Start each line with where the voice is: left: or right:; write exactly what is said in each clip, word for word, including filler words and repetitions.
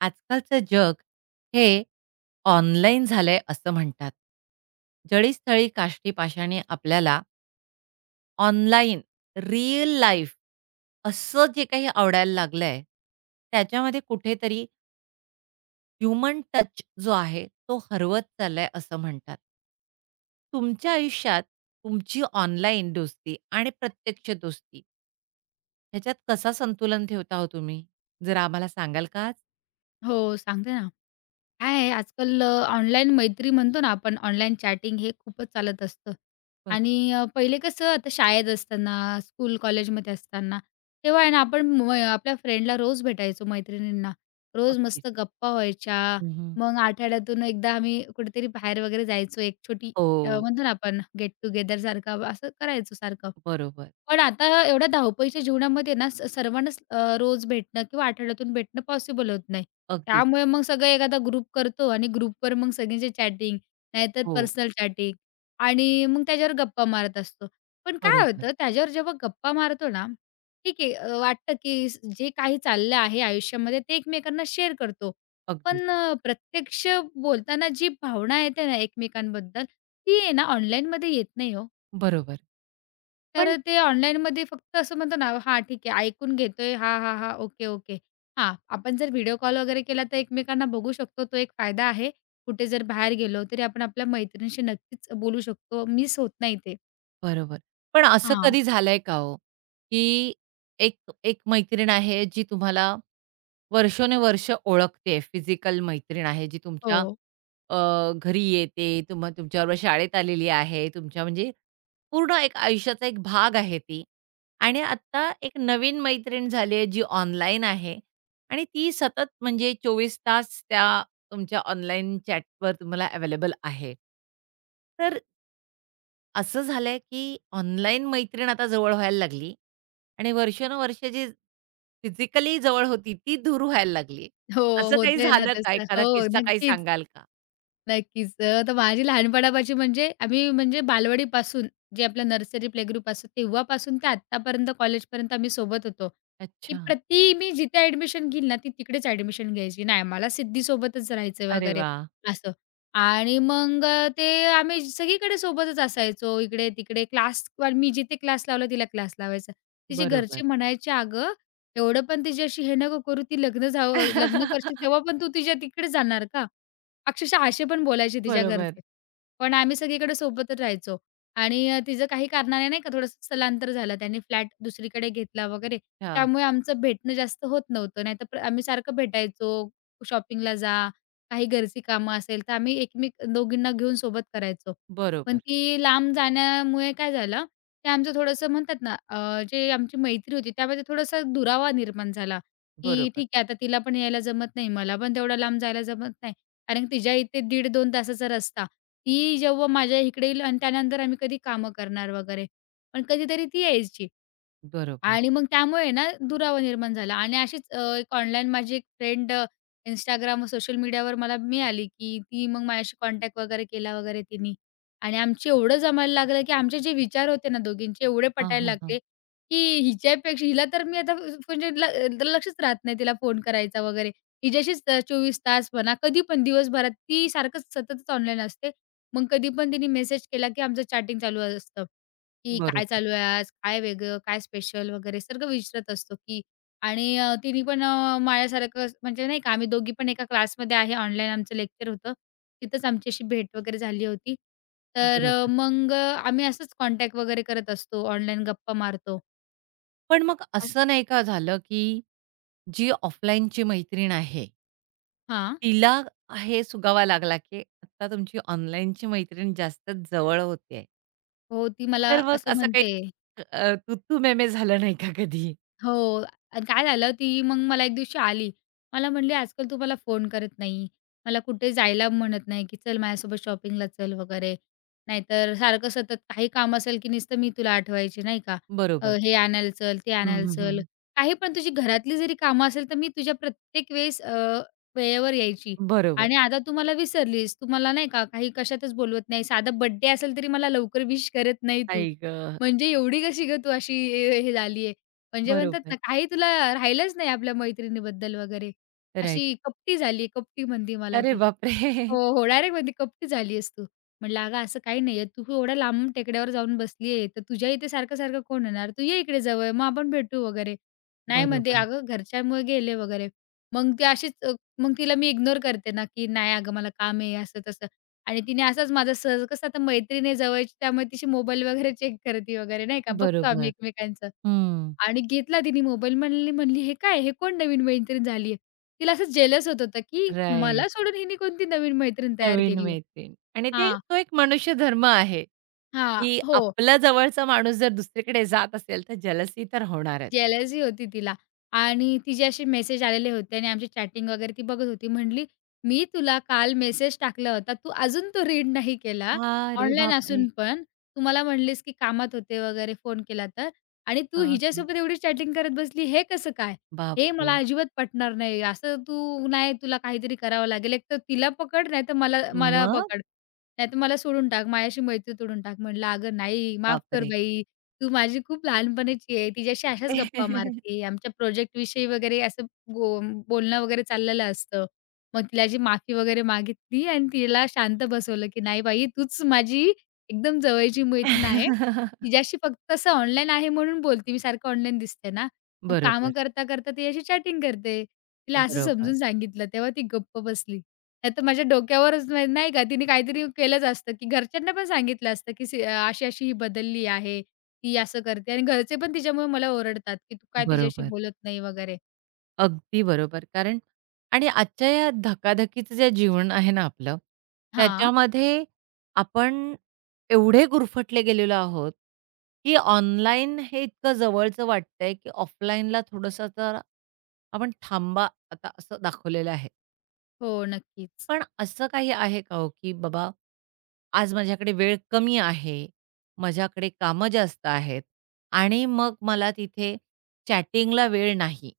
right: आजकालचं जग हे ऑनलाईन झालंय असं म्हणतात. जळीस्थळी काष्टी पाषाणी आपल्याला ऑनलाईन, रिअल लाईफ असं जे काही आवडायला लागलंय, त्याच्यामध्ये कुठेतरी ह्युमन टच जो आहे तो हरवत चाललाय असं म्हणतात. तुमच्या आयुष्यात तुमची ऑनलाईन दोस्ती आणि प्रत्यक्ष दोस्ती ह्याच्यात कसा संतुलन ठेवता हो तुम्ही? जरा आम्हाला सांगाल का आज?
left: हो, सांगते ना. काय आहे आजकाल अ, ऑनलाईन मैत्री म्हणतो ना आपण, ऑनलाईन चॅटिंग हे खूपच चालत असतं.
right: बरोबर.
left: आणि अ, पहिले कसं आता शाळेत असताना, स्कूल कॉलेजमध्ये असताना, तेव्हा आहे ना आपण म आपल्या फ्रेंडला रोज भेटायचो, मैत्रिणींना. रोज
right: अगदीच.
left: मस्त गप्पा व्हायच्या. मग आठवड्यातून एकदा आम्ही कुठेतरी बाहेर वगैरे जायचो. एक छोटी
right: हो,
left: अ, म्हणतो ना आपण गेट टुगेदर सारखं असं करायचो सारखं.
right: बरोबर.
left: पण आता एवढ्या धावपळीच्या जीवनामध्ये ना, स सर्वांनाच अ, रोज भेटणं किंवा आठवड्यातून भेटणं पॉसिबल होत नाही.
right: अगदीच.
left: त्यामुळे मग सगळं एखादा ग्रुप करतो आणि ग्रुपवर मग सगळ्यांची चॅटिंग, नाहीतर
right: हो,
left: पर्सनल चॅटिंग आणि मग त्याच्यावर गप्पा मारत असतो. पण काय
right: बरोबर.
left: होतं त्याच्यावर जेव्हा गप्पा मारतो ना, ठीक आहे अ, वाटतं की स- जे काही चाललं आहे आयुष्यामध्ये ते एकमेकांना शेअर करतो.
right: अगदीच.
left: पण अ, प्रत्यक्ष बोलताना जी भावना येते ना एकमेकांबद्दल, ती आहे ना ऑनलाईनमध्ये येत नाही हो.
right: बरोबर. पण
left: तर ते ऑनलाईनमध्ये फक्त असं म्हणतो ना, हां, ठीक आहे, ऐकून घेतोय. हां, हां, हां, ओके, ओके. हां, आपण जर व्हिडिओ कॉल वगैरे केला तर एकमेकांना बघू शकतो. तो एक फायदा आहे. कुठे जर बाहेर गेलो तरी आपण आपल्या मैत्रिणीशी नक्कीच बोलू शकतो. मिस होत नाही ते.
right: बरोबर. पण असं
left: हां.
right: कधी झालंय का हो, की एक एक मैत्रीण आहे जी तुम्हाला वर्षोनवर्ष ओळखते फिजिकल मैत्रीण आहे जी तुमच्या
left: हो.
right: अ, घरी येते, तुम्हा तुमच्याबरोबर शाळेत आलेली आहे, तुमच्या म्हणजे पूर्ण एक आयुष्याचा एक भाग आहे ती. आणि आत्ता एक नवीन मैत्रीण झाली आहे जी ऑनलाईन आहे आणि ती सतत म्हणजे चोवीस तास त्या तुमच्या ऑनलाईन चॅटवर तुम्हाला अवेलेबल आहे. तर असं झालंय, की ऑनलाईन मैत्रीण आता जवळ व्हायला लागली आणि वर्षानुवर्षे जी फिजिकली जवळ होती, ती दूर व्हायला लागली.
left: हो,
right: असं काही
left: होतंय ना
right: झालं का?
left: तसं.
right: एखादा
left: हो,
right: किस्सा काही
left: नक्कीच.
right: सांगाल का?
left: नक्कीच. अ, तर माझी लहानपणापासून म्हणजे आम्ही म्हणजे बालवाडीपासून जे आपलं नर्सरी प्लेग्रुप असतो तेव्हापासून ते आत्तापर्यंत कॉलेजपर्यंत आम्ही सोबत होतो, की
right: अच्छा.
left: प्रति मी जिथे ॲडमिशन घेईल ना, ती तिकडेच ॲडमिशन घ्यायची. नाही मला सिद्धीसोबतच राहायचं
right: अरे
left: वगैरे
right: वाह!
left: असं. आणि मग अ, ते आम्ही सगळीकडे सोबतच असायचो. इकडे-तिकडे क्लास मी जिथे क्लास लावला तिला क्लास लावायचा. तिचे
right: बरोबर.
left: घरचे म्हणायचे, "अगं, एवढं पण तिच्याशी हे नको करू. ती लग्न झावं लग्न करशील तेव्हा पण तू तिच्या तिकडे जाणार का?" अक्षरशः असे पण बोलायचे तिच्या
right: बरोबर.
left: घरचे. पण आम्ही सगळीकडे सोबतच राहायचो आणि अ, तिचं काही कारणाने नाही का थोडंसं स्थलांतर झालं. त्यांनी फ्लॅट दुसरीकडे घेतला वगैरे.
right: अच्छा.
left: त्यामुळे आमचं भेटणं जास्त होत नव्हतं. नाहीतर प्र आम्ही सारखं भेटायचो. शॉपिंगला जा, काही घरची कामं असेल तर आम्ही एकमेक दोघींना घेऊन सोबत करायचो. पण
right: बरोबर,
left: ती लांब जाण्यामुळे काय झालं, ते आमचं थोडंसं म्हणतात ना अ, जे आमची मैत्री होती त्यामध्ये थोडासा दुरावा निर्माण झाला, की
right: बरोबर,
left: ठीक आहे आता तिला पण यायला जमत नाही, मला पण तेवढं लांब जायला जमत नाही. कारण तिच्या इथे दीड दोन तासाचा रस्ता. ती जेव्हा माझ्या इकडे येईल आणि त्यानंतर आम्ही कधी कामं करणार वगैरे. पण कधीतरी ती यायची.
right: बरोबर.
left: आणि मग त्यामुळे ना दुरावा निर्माण झाला आणि अशीच अ, एक ऑनलाईन माझी एक फ्रेंड अ, Instagram सोशल मीडियावर मला मिळाली, की ती मग माझ्याशी कॉन्टॅक्ट वगैरे केला वगैरे तिनी. आणि आमचे एवढं जमायला लागलं, की आमचे जे विचार होते ना दोघींचे एवढे
right: हां,
left: पटायला
right: हां, हां.
left: लागले, की हिच्यापेक्षा हिला तर मी आता म्हणजे ल लक्षच राहत नाही तिला फोन करायचा वगैरे. हिच्याशीच अ, चोवीस तास म्हणा कधी पण दिवसभरात ती सारखंच सततच ऑनलाईन असते. मग कधी पण तिने मेसेज केला, की आमचं चॅटिंग चालू असतं. की काय
right: बरोबर,
left: चालू आहे आज? काय वेगळं? काय स्पेशल? वगैरे सगळं विचारत असतो की आणि अ, तिनी पण अ, माझ्यासारखं स- म्हणजे नाही का आम्ही दोघी पण एका क्लासमध्ये आहे. ऑनलाईन आमचं लेक्चर होतं. तिथंच आमची अशी भेट वगैरे झाली होती. तर अ,
right: बरोबर.
left: मग अ, आम्ही असंच कॉन्टॅक्ट वगैरे करत असतो. ऑनलाईन गप्पा मारतो.
right: पण मग
left: अस
right: असं नाही का झालं, की जी ऑफलाईनची मैत्रीण आहे
left: हां.
right: तिला हे सुगावा लागला, की आता तुमची ऑनलाईनची मैत्रीण जास्तच जवळ होतेय.
left: हो, ती मला
right: तर मग
left: असं
right: असं काही
left: म्हणते
right: अ, तू-तू, मैं-मैं झालं नाही का कधी?
left: हो. आणि काय झालं, ती मग मला एक दिवशी आली. मला म्हणली, "आजकाल तू मला फोन करत नाही. मला कुठे जायला म्हणत नाही, की चल माझ्यासोबत शॉपिंगला चल वगैरे. नाहीतर सारखं सतत काही काम असेल, की नुसतं मी तुला आठवायची नाही का. अ,
right: बरोबर.
left: हे आणायला चल, ते
right: हं,
left: आणायला
right: हं, हं.
left: चल. काही पण तुझी घरातली जरी कामं असेल, तर मी तुझ्या प्रत्येक वेळेस अ, वेळेवर यायची.
right: बरोबर.
left: आणि आता तू मला विसरलीस. तू मला नाही का काही कशातच बोलवत नाही. साधा बर्थडे असेल तरी मला लवकर विश करत नाही तू.
right: आई गं!
left: म्हणजे एवढी कशी गं तू अशी हे झाली म्हणजे म्हणतात ना,
right: बरोबर.
left: काही तुला राहिलंच नाही आपल्या मैत्रिणीबद्दल वगैरे.
right: राइट.
left: अशी कपटी झाली, कपटी म्हणते मला
right: अरे
left: ती. हो,
right: बापरे!
left: हो. डायरेक्ट म्हणते, "कपटी झाली आहेस तू." म्हटलं, "अगं असं काही नाहीये. तू एवढ्या लांब टेकड्यावर जाऊन बसली आहे, तर तुझ्या इथे सारखं-सारखं कोण येणार? तू ये इकडे जवळ, मग आपण भेटू वगैरे." नाही म्हणते,
right: बरोबर,
left: "अगं घरच्यांमुळे गेले वगैरे." मग ती अशीच अ, मग तिला मी इग्नोर करते ना, की "नाही अगं मला काम आहे," असं-तसं. आणि तिने असाच माझा सहज कसं आता मैत्रीण आहे जवळची, त्यामुळे तिची मोबाईल वगैरे चेक करते वगैरे नाही का, बघतो आम्ही
right: बरोबर.
left: एकमेकांचं.
right: हं.
left: आणि घेतला तिने मोबाईल म्हणली म्हणली, "हे काय? हे कोण नवीन मैत्रीण झाली आहे?" तिला असं जेलस होत होतं, की मला
right: राइट.
left: सोडून हिने कोणती नवीन मैत्रीण तयार
right: नवीन
left: केली आहे.
right: मैत्रीण आणि ते
left: हां,
right: तो एक मनुष्य धर्म आहे.
left: हां.
right: की
left: हो.
right: आपला जवळचा माणूस जर दुसरीकडे जात असेल, तर जलसी तर होणारच.
left: जेलसी होती तिला आणि तिचे असे मेसेज आलेले होते आणि आमची चॅटिंग वगैरे ती बघत होती. म्हणली, "मी तुला काल मेसेज टाकला होता. तू अजून तो रीड नाही केला.
right: अरे
left: ऑनलाईन
right: बापरे!
left: असून पण तू मला म्हणलीस, की कामात होते वगैरे फोन केला तर आणि तू
right: हां, हां.
left: हिच्यासोबत एवढी चॅटिंग करत बसली. हे कसं काय? हे मला
right: बापरे!
left: अजिबात पटणार नाही. असं तू नाही तुला काहीतरी करावं लागेल. एकतर तिला पकड नाहीतर मला मला
right: मग?
left: पकड. नाहीतर मला सोडून टाक. माझ्याशी मैत्री तोडून टाक." म्हणलं, "अगं नाही, माफ कर
right: बापरे!
left: बाई. तू माझी खूप लहानपणीची आहे. तिच्याशी अशाच गप्पा मारते. आमच्या प्रोजेक्टविषयी वगैरे असं बो बोलणं वगैरे चाललेलं असतं. मग तिला जी माफी वगैरे मागितली आणि तिला शांत बसवलं, की "नाही बाई, तूच माझी एकदम जवळची मैत्रीण आहे. तिच्याशी फक्त असं ऑनलाईन आहे म्हणून बोलते. मी सारखं ऑनलाईन दिसते ना. मग
right: बरोबर,
left: कामं करता-करता तिच्याशी चॅटिंग करते." तिला असं
right: बरोबर,
left: समजून सांगितलं. तेव्हा ती गप्प बसली. नाहीतर माझ्या डोक्यावरच नाही नाही का, तिने काहीतरी केलंच असतं, की घरच्यांना पण सांगितलं असतं, की "सी अ, अशी-अशी ही बदलली आहे. ती असं करते आणि घरचे पण तिच्यामुळे मला ओरडतात, की "तू काय तिच्याशी
right: बरोबर.
left: बोलत नाही?" वगैरे.
right: अगदी बरोबर. कारण आणि आजच्या या धकाधकीचं जे जीवन आहे ना आपलं,
left: हां.
right: त्याच्यामध्ये आपण एवढे गुरफटले गेलेलो आहोत, की ऑनलाईन हे इतकं जवळचं वाटतंय, की ऑफलाईनला थोडंसं तर आपण थांबा आता असं दाखवलेलं आहे.
left: हो, नक्कीच.
right: पण असं काही आहे का हो, की बाबा आज माझ्याकडे वेळ कमी आहे, माझ्याकडे कामं जास्त आहेत आणि मग मला तिथे चॅटिंगला वेळ नाही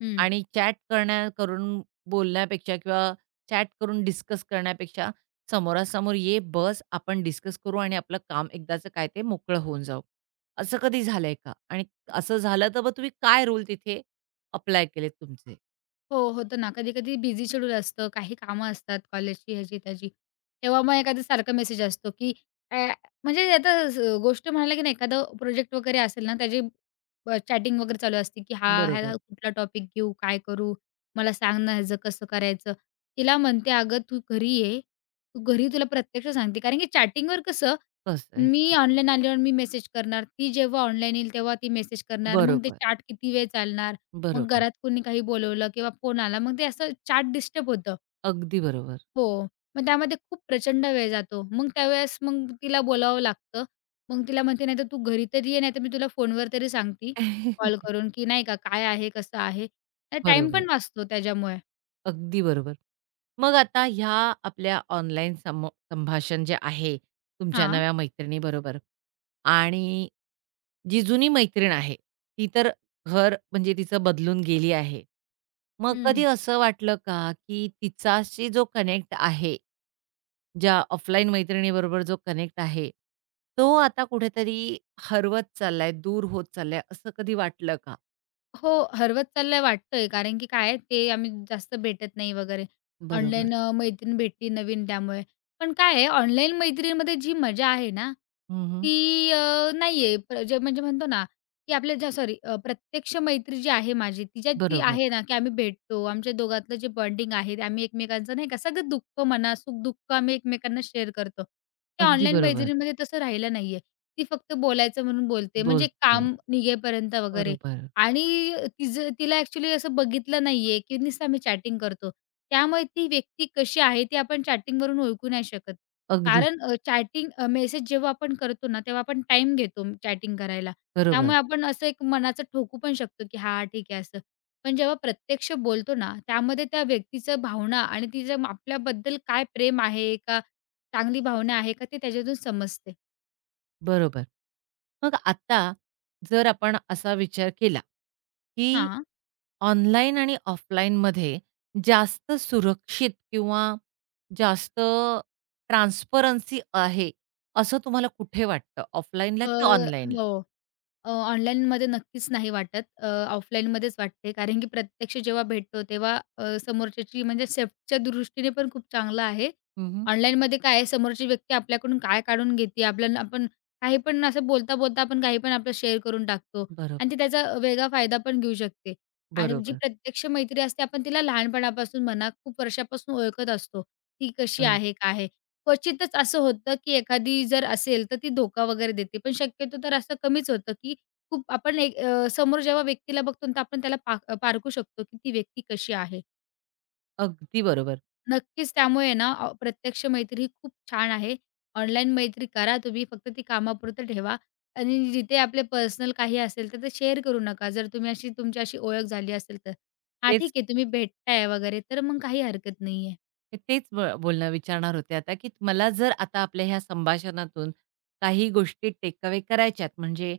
left: हं.
right: आणि चॅट करण्या करून बोलण्यापेक्षा किंवा चॅट करून डिस्कस करण्यापेक्षा समोरासमोर ये, बस, आपण डिस्कस करू आणि आपलं काम एकदाचं काय ते मोकळं होऊन जाऊ. असं कधी झालंय का? आणि असं झालं तर मग तुम्ही काय रूल तिथे अप्लाय केलेत तुमचे?
left: हो, होतं ना. कधी-कधी बिझी शेड्यूल असतं, काही कामं असतात कॉलेजची, ह्याची, त्याची. तेव्हा मग एखादा सारखा मेसेज असतो, की अ, म्हणजे आता स गोष्ट म्हणाला की नाही, एखादं प्रोजेक्ट वगैरे असेल ना, त्याची अ, चॅटिंग वगैरे चालू असते, की "हा, ह्याला
right: बरोबर.
left: कुठला टॉपिक घेऊ? काय करू? मला सांग ना, ह्याचं कसं करायचं?" तिला म्हणते, "अगं, तू घरी ये. तू घरी तुला प्रत्यक्ष सांगते." कारण की चॅटिंगवर कसं,
right: कसं आहे?
left: मी ऑनलाईन आल्यावर मी मेसेज करणार, ती जेव्हा ऑनलाईन येईल, तेव्हा ती मेसेज करणार. मग ते
right: बरोबर,
left: चॅट किती वेळ चालणार? मग
right: बरोबर.
left: घरात कोणी काही बोलवलं किंवा फोन आला, मग ते असं चाट डिस्टर्ब होतं.
right: अगदी बरोबर.
left: हो. मग त्यामध्ये खूप प्रचंड वेळ जातो. मग त्यावेळेस मग तिला बोलावं लागतं. मग तिला म्हणते, "नाहीतर तू घरी तरी ये, नाहीतर मी तुला फोनवर तरी सांगते कॉल करून, की नाही का काय आहे, कसं आहे." तर
right: बरोबर.
left: पण वाचतो त्याच्यामुळे.
right: अगदी बरोबर. मग आता ह्या आपल्या ऑनलाईन सम संभाषण जे आहे तुमच्या
left: हां.
right: नव्या मैत्रिणीबरोबर आणि जी जुनी मैत्रीण आहे, ती तर घर म्हणजे तिचं बदलून गेली आहे. मग
left: हं.
right: कधी असं वाटलं का, की तिचाशी जो कनेक्ट आहे, ज्या ऑफलाईन मैत्रिणीबरोबर जो कनेक्ट आहे, तो आता कुठेतरी हरवत चाललाय, दूर होत चाललाय, असं कधी वाटलं का?
left: हो, हरवत चाललंय वाटतंय. कारण की काय आहे, ते आम्ही जास्त भेटत नाही वगैरे.
right: बरोबर.
left: ऑनलाईन अ, मैत्रीण भेटली नवीन त्यामुळे. पण काय आहे, ऑनलाईन मैत्रीणमध्ये जी मजा आहे ना,
right: हं,
left: ती अ, नाहीये. प्र जे म्हणजे म्हणतो ना, की आपल्या ज्या सॉरी प्रत्यक्ष मैत्री जी आहे माझी, तिच्यात जी
right: बरोबर.
left: आहे ना, की आम्ही भेटतो. आमच्या दोघातलं जे बॉन्डिंग आहे, ते आम्ही एकमेकांचं नाही का, सगळं दुःख म्हणा, सुख-दुःख आम्ही एकमेकांना शेअर करतो. त्या
right: अगदी
left: ऑनलाईन
right: बरोबर.
left: मैत्रीणमध्ये तसं राहिलं नाहीये. ती फक्त बोलायचं म्हणून बोलते. म्हणजे
right: बोलते.
left: काम निघेपर्यंत वगैरे.
right: बरोबर.
left: आणि तिचं तिला ॲक्चुअली असं बघितलं नाहीये, की नुसतं आम्ही चॅटिंग करतो. त्यामुळे ती व्यक्ती कशी आहे ती आपण चॅटिंगवरून ओळखू नाही शकत.
right: अगदीच.
left: कारण अ, चॅटिंग अ, मेसेज जेव्हा आपण करतो ना, तेव्हा आपण टाइम घेतो चॅटिंग करायला.
right: बरोबर,
left: त्यामुळे आपण असं एक मनाचं ठोकू पण शकतो, की हां, ठीक आहे असं. पण जेव्हा प्रत्यक्ष बोलतो ना, त्यामध्ये त्या व्यक्तीचं भावना आणि तिचं आपल्याबद्दल काय प्रेम आहे का चांगली भावना आहे का ते त्याच्यातून समजते.
right: बरोबर. मग आता जर आपण असा विचार केला, की
left: हां.
right: ऑनलाईन आणि ऑफलाईनमध्ये जास्त सुरक्षित किंवा जास्त ट्रान्सपरन्सी आहे, असं तुम्हाला कुठे वाटतं? ऑफलाईनला
left: अ,
right: की ऑनलाईनला?
left: हो. अ, ऑनलाईनमध्ये नक्कीच नाही वाटत. अ, ऑफलाईनमध्येच वाटते. कारण की प्रत्यक्ष जेव्हा भेटतो तेव्हा अ, समोरच्याची म्हणजे सेफ्टीच्या दृष्टीने पण खूप चांगलं आहे.
right: हं, हं.
left: ऑनलाईनमध्ये काय आहे समोरची व्यक्ती आपल्याकडून काय काढून घेते, आपल्याला आपण काही पण असं बोलता-बोलता आपण काही पण आपलं शेअर करून टाकतो आणि
right: बरोबर,
left: ती त्याचा वेगळा फायदा पण घेऊ शकते. आणि जी
right: बरोबर.
left: प्रत्यक्ष मैत्री असते आपण तिला लहानपणापासून म्हणा, खूप वर्षापासून ओळखत असतो. ती कशी
right: अग
left: आहे, काय आहे? क्वचितच असं होतं की एखादी जर असेल तर ती धोका वगैरे देते. पण शक्यतो तर असं कमीच होतं की खूप आपण एक अ, समोर जेव्हा व्यक्तीला बघतो ना, तर आपण त्याला पा पारखू शकतो, की ती व्यक्ती कशी आहे.
right: अगदी बरोबर.
left: नक्कीच त्यामुळे ना अ, प्रत्यक्ष मैत्री ही खूप छान आहे. ऑनलाईन मैत्री करा तुम्ही, फक्त ती कामापुरतं ठेवा आणि जिथे आपले पर्सनल काही असेल, तर ते शेअर करू नका. जर तुम्ही अशी तुमची अशी ओळख झाली असेल तर. हां,
right: तेच
left: ठीक आहे तुम्ही भेटताय वगैरे, तर मग काही हरकत नाहीये.
right: मी तेच ब बोलणं विचारणार होते आता, की मला जर आता आपल्या ह्या संभाषणातून काही गोष्टी टेक करायच्यात, म्हणजे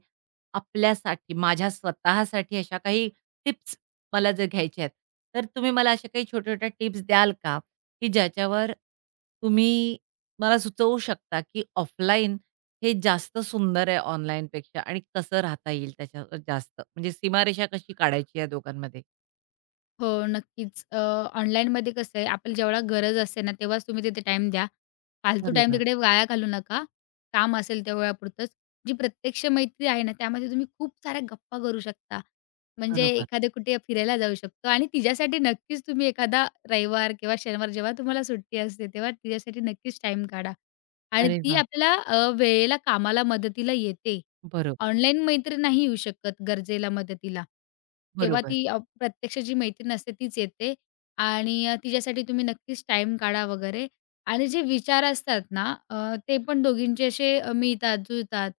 right: आपल्यासाठी, माझ्या स्वतःसाठी अशा काही टिप्स मला जर घ्यायच्या आहेत, तर तुम्ही मला अशा काही छोट्या-छोट्या टिप्स द्याल का, की ज्याच्यावर तुम्ही मला सुचवू शकता, की ऑफलाईन हे जास्त सुंदर आहे ऑनलाईनपेक्षा आणि कसं राहता येईल त्याच्यावर जास्त? म्हणजे सीमारेषा कशी काढायची या दोघांमध्ये?
left: हो, नक्कीच. अ, ऑनलाईनमध्ये कसं आहे, आपल्याला जेवढा गरज असते ना, तेव्हाच तुम्ही तिथे टाईम द्या. फालतू टाईम
right: बरोबर,
left: तिकडे वाया घालू नका. काम असेल त्या वेळापुरतंच. जी प्रत्यक्ष मैत्री आहे ना, त्यामध्ये तुम्ही खूप साऱ्या गप्पा करू शकता. म्हणजे
right: बरोबर.
left: एखाद्या कुठे फिरायला जाऊ शकतो आणि तिच्यासाठी नक्कीच तुम्ही एखादा रविवार किंवा शनिवार जेव्हा तुम्हाला सुट्टी असते, तेव्हा तिच्यासाठी नक्कीच टाईम काढा आणि
right: अरे
left: ती
right: वाह!
left: आपल्याला अ, वेळेला कामाला मदतीला येते.
right: बरोबर,
left: ऑनलाईन मैत्रीण नाही येऊ शकत गरजेला, मदतीला. तेव्हा
right: बरोबर.
left: ती अ, प्रत्यक्ष जी मैत्रीण असते तीच येते आणि अ, तिच्यासाठी तुम्ही नक्कीच टाइम काढा वगैरे आणि जे विचार असतात ना अ, ते पण दोघींचे असे अ, मिळतात, जुळतात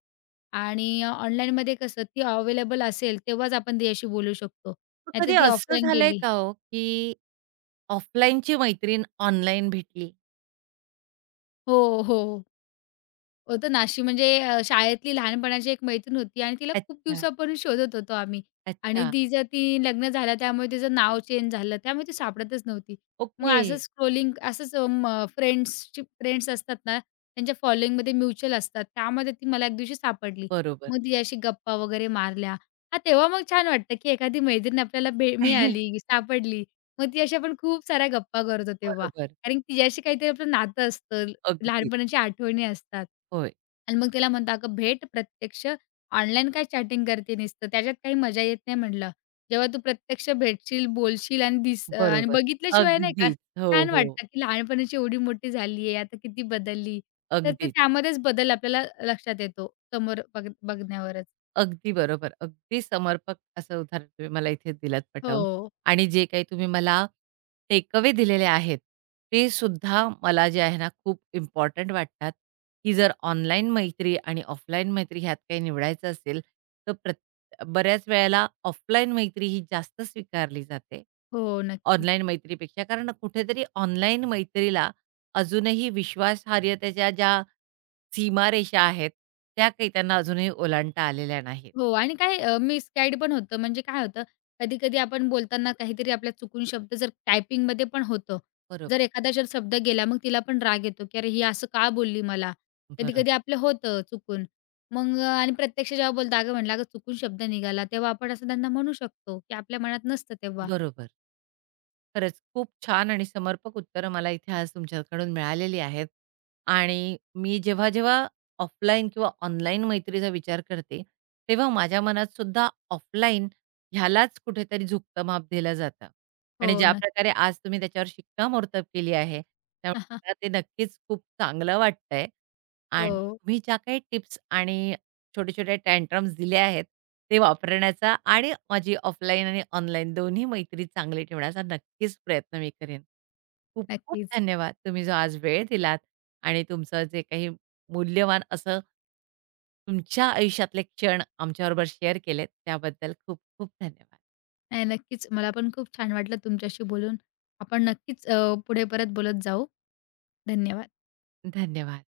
left: आणि अ, ऑनलाईनमध्ये कसं ती अवेलेबल असेल तेव्हाच आपण तिच्याशी बोलू शकतो.
right: मग कधी
left: नाहीतर ती
right: असं
left: ऑफलाईन
right: झालंय
left: गेली
right: का हो, की ऑफलाईनची मैत्रीण ऑनलाईन भेटली?
left: हो, हो. हो, तर नाशी म्हणजे अ, शाळेतली लहानपणाची एक मैत्रीण होती आणि तिला खूप
right: अच्छा,
left: दिवसापासून शोधत होतो आम्ही आणि
right: अच्छा.
left: तिचं ती लग्न झालं त्यामुळे तिचं नाव चेंज झालं. त्यामुळे ती सापडतच नव्हती. मग
right: ओके.
left: असंच स्क्रोलिंग असंच अ, फ्रेंड्सची फ्रेंड्स असतात ना, त्यांच्या फॉलोइंगमध्ये म्युच्युअल असतात. त्यामध्ये ती मला एक दिवशी सापडली.
right: बरोबर.
left: मग तिच्याशी गप्पा वगैरे मारल्या. हां, तेव्हा मग छान वाटतं, की एखादी मैत्रीण आपल्याला भे मिळाली, सापडली. मग ती आपण खूप साऱ्या गप्पा करतो तेव्हा.
right: बरोबर.
left: कारण की तिच्याशी काहीतरी आपलं नातं असतं.
right: अगदी.
left: लहानपणाच्या आठवणी असतात.
right: होय.
left: आणि मग तिला म्हणतो, "अगं भेट प्रत्यक्ष, ऑनलाईन काय चॅटिंग करते नुसतं, त्याच्यात काही मजा येत नाही" म्हटलं. "जेव्हा तू प्रत्यक्ष भेटशील, बोलशील आणि दिस अ, आणि
right: बरोबर.
left: बघितल्याशिवाय नाही का
right: अगदीच. हो,
left: छान
right: हो.
left: वाटतं, की लहानपणाची एवढी मोठी झाली आहे, आता किती बदलली." तर ते
right: अगदीच.
left: त्यामध्येच बदल आपल्याला लक्षात येतो, समोर बघ बघण्यावरच.
right: अगदी बरोबर. अगदी समर्पक असं उदाहरण तुम्ही मला इथे दिलत पटवून
left: हो.
right: आणि जे काही तुम्ही मला टेकअवे दिलेले आहेत, ते सुद्धा मला जे आहे ना, खूप इम्पॉर्टंट वाटतात, की जर ऑनलाईन मैत्री आणि ऑफलाईन मैत्री ह्यात काही निवडायचं असेल, तर प्रत बऱ्याच वेळेला ऑफलाईन मैत्री ही जास्त स्वीकारली जाते,
left: हो, नक्कीच.
right: ऑनलाईन मैत्रीपेक्षा. कारण कुठेतरी ऑनलाईन मैत्रीला अजूनही विश्वासार्हतेच्या ज्या सीमारेषा आहेत, त्या काही त्यांना अजूनही ओलांडता आलेल्या नाहीत.
left: हो आणि काय अ, मिसगाईड पण होतं. म्हणजे काय होतं, कधी-कधी आपण बोलताना काहीतरी आपल्या चुकून शब्द जर टायपिंगमध्ये पण होतं.
right: बरोब
left: जर एखादा जर शब्द गेला, मग तिला पण राग येतो, की "अरे, ही असं का बोलली मला?"
right: बरोबर,
left: कधी-कधी आपलं होतं चुकून. मग अ, आणि प्रत्यक्ष जेव्हा बोलतो, "अगं," म्हटलं, "अगं, चुकून शब्द निघाला." तेव्हा आपण असं त्यांना म्हणू शकतो, की आपल्या मनात नसतं तेव्हा.
right: बरोबर. खरंच खूप छान आणि समर्पक उत्तरं मला इथे आज तुमच्याकडून मिळालेली आहेत. आणि मी जेव्हा-जेव्हा ऑफलाईन किंवा ऑनलाईन मैत्रीचा विचार करते, तेव्हा माझ्या मनात सुद्धा ऑफलाईन ह्यालाच कुठेतरी झुकतं माप दिलं जातं.
left: हो
right: आणि
left: ना.
right: ज्याप्रकारे आज तुम्ही त्याच्यावर शिक्कामोर्तब केली आहे, त्यामुळे मला ते नक्कीच खूप चांगलं वाटतंय. आणि
left: हो,
right: तुम्ही ज्या काही टिप्स आणि छोटे-छोटे टँट्रम्स दिले आहेत, ते वापरण्याचा आणि माझी ऑफलाईन आणि ऑनलाईन दोन्ही मैत्री चांगली ठेवण्याचा नक्कीच प्रयत्न मी करेन. खूप-खूप
left: नक्कीच.
right: धन्यवाद. तुम्ही जो आज वेळ दिलात आणि तुमचं जे काही मूल्यवान असं तुमच्या आयुष्यातले क्षण आमच्याबरोबर शेअर केलेत त्याबद्दल खूप-खूप धन्यवाद.
left: नाही, नक्कीच. मला पण खूप छान वाटलं तुमच्याशी बोलून. आपण नक्कीच अ, पुढे परत बोलत जाऊ. धन्यवाद.
right: धन्यवाद.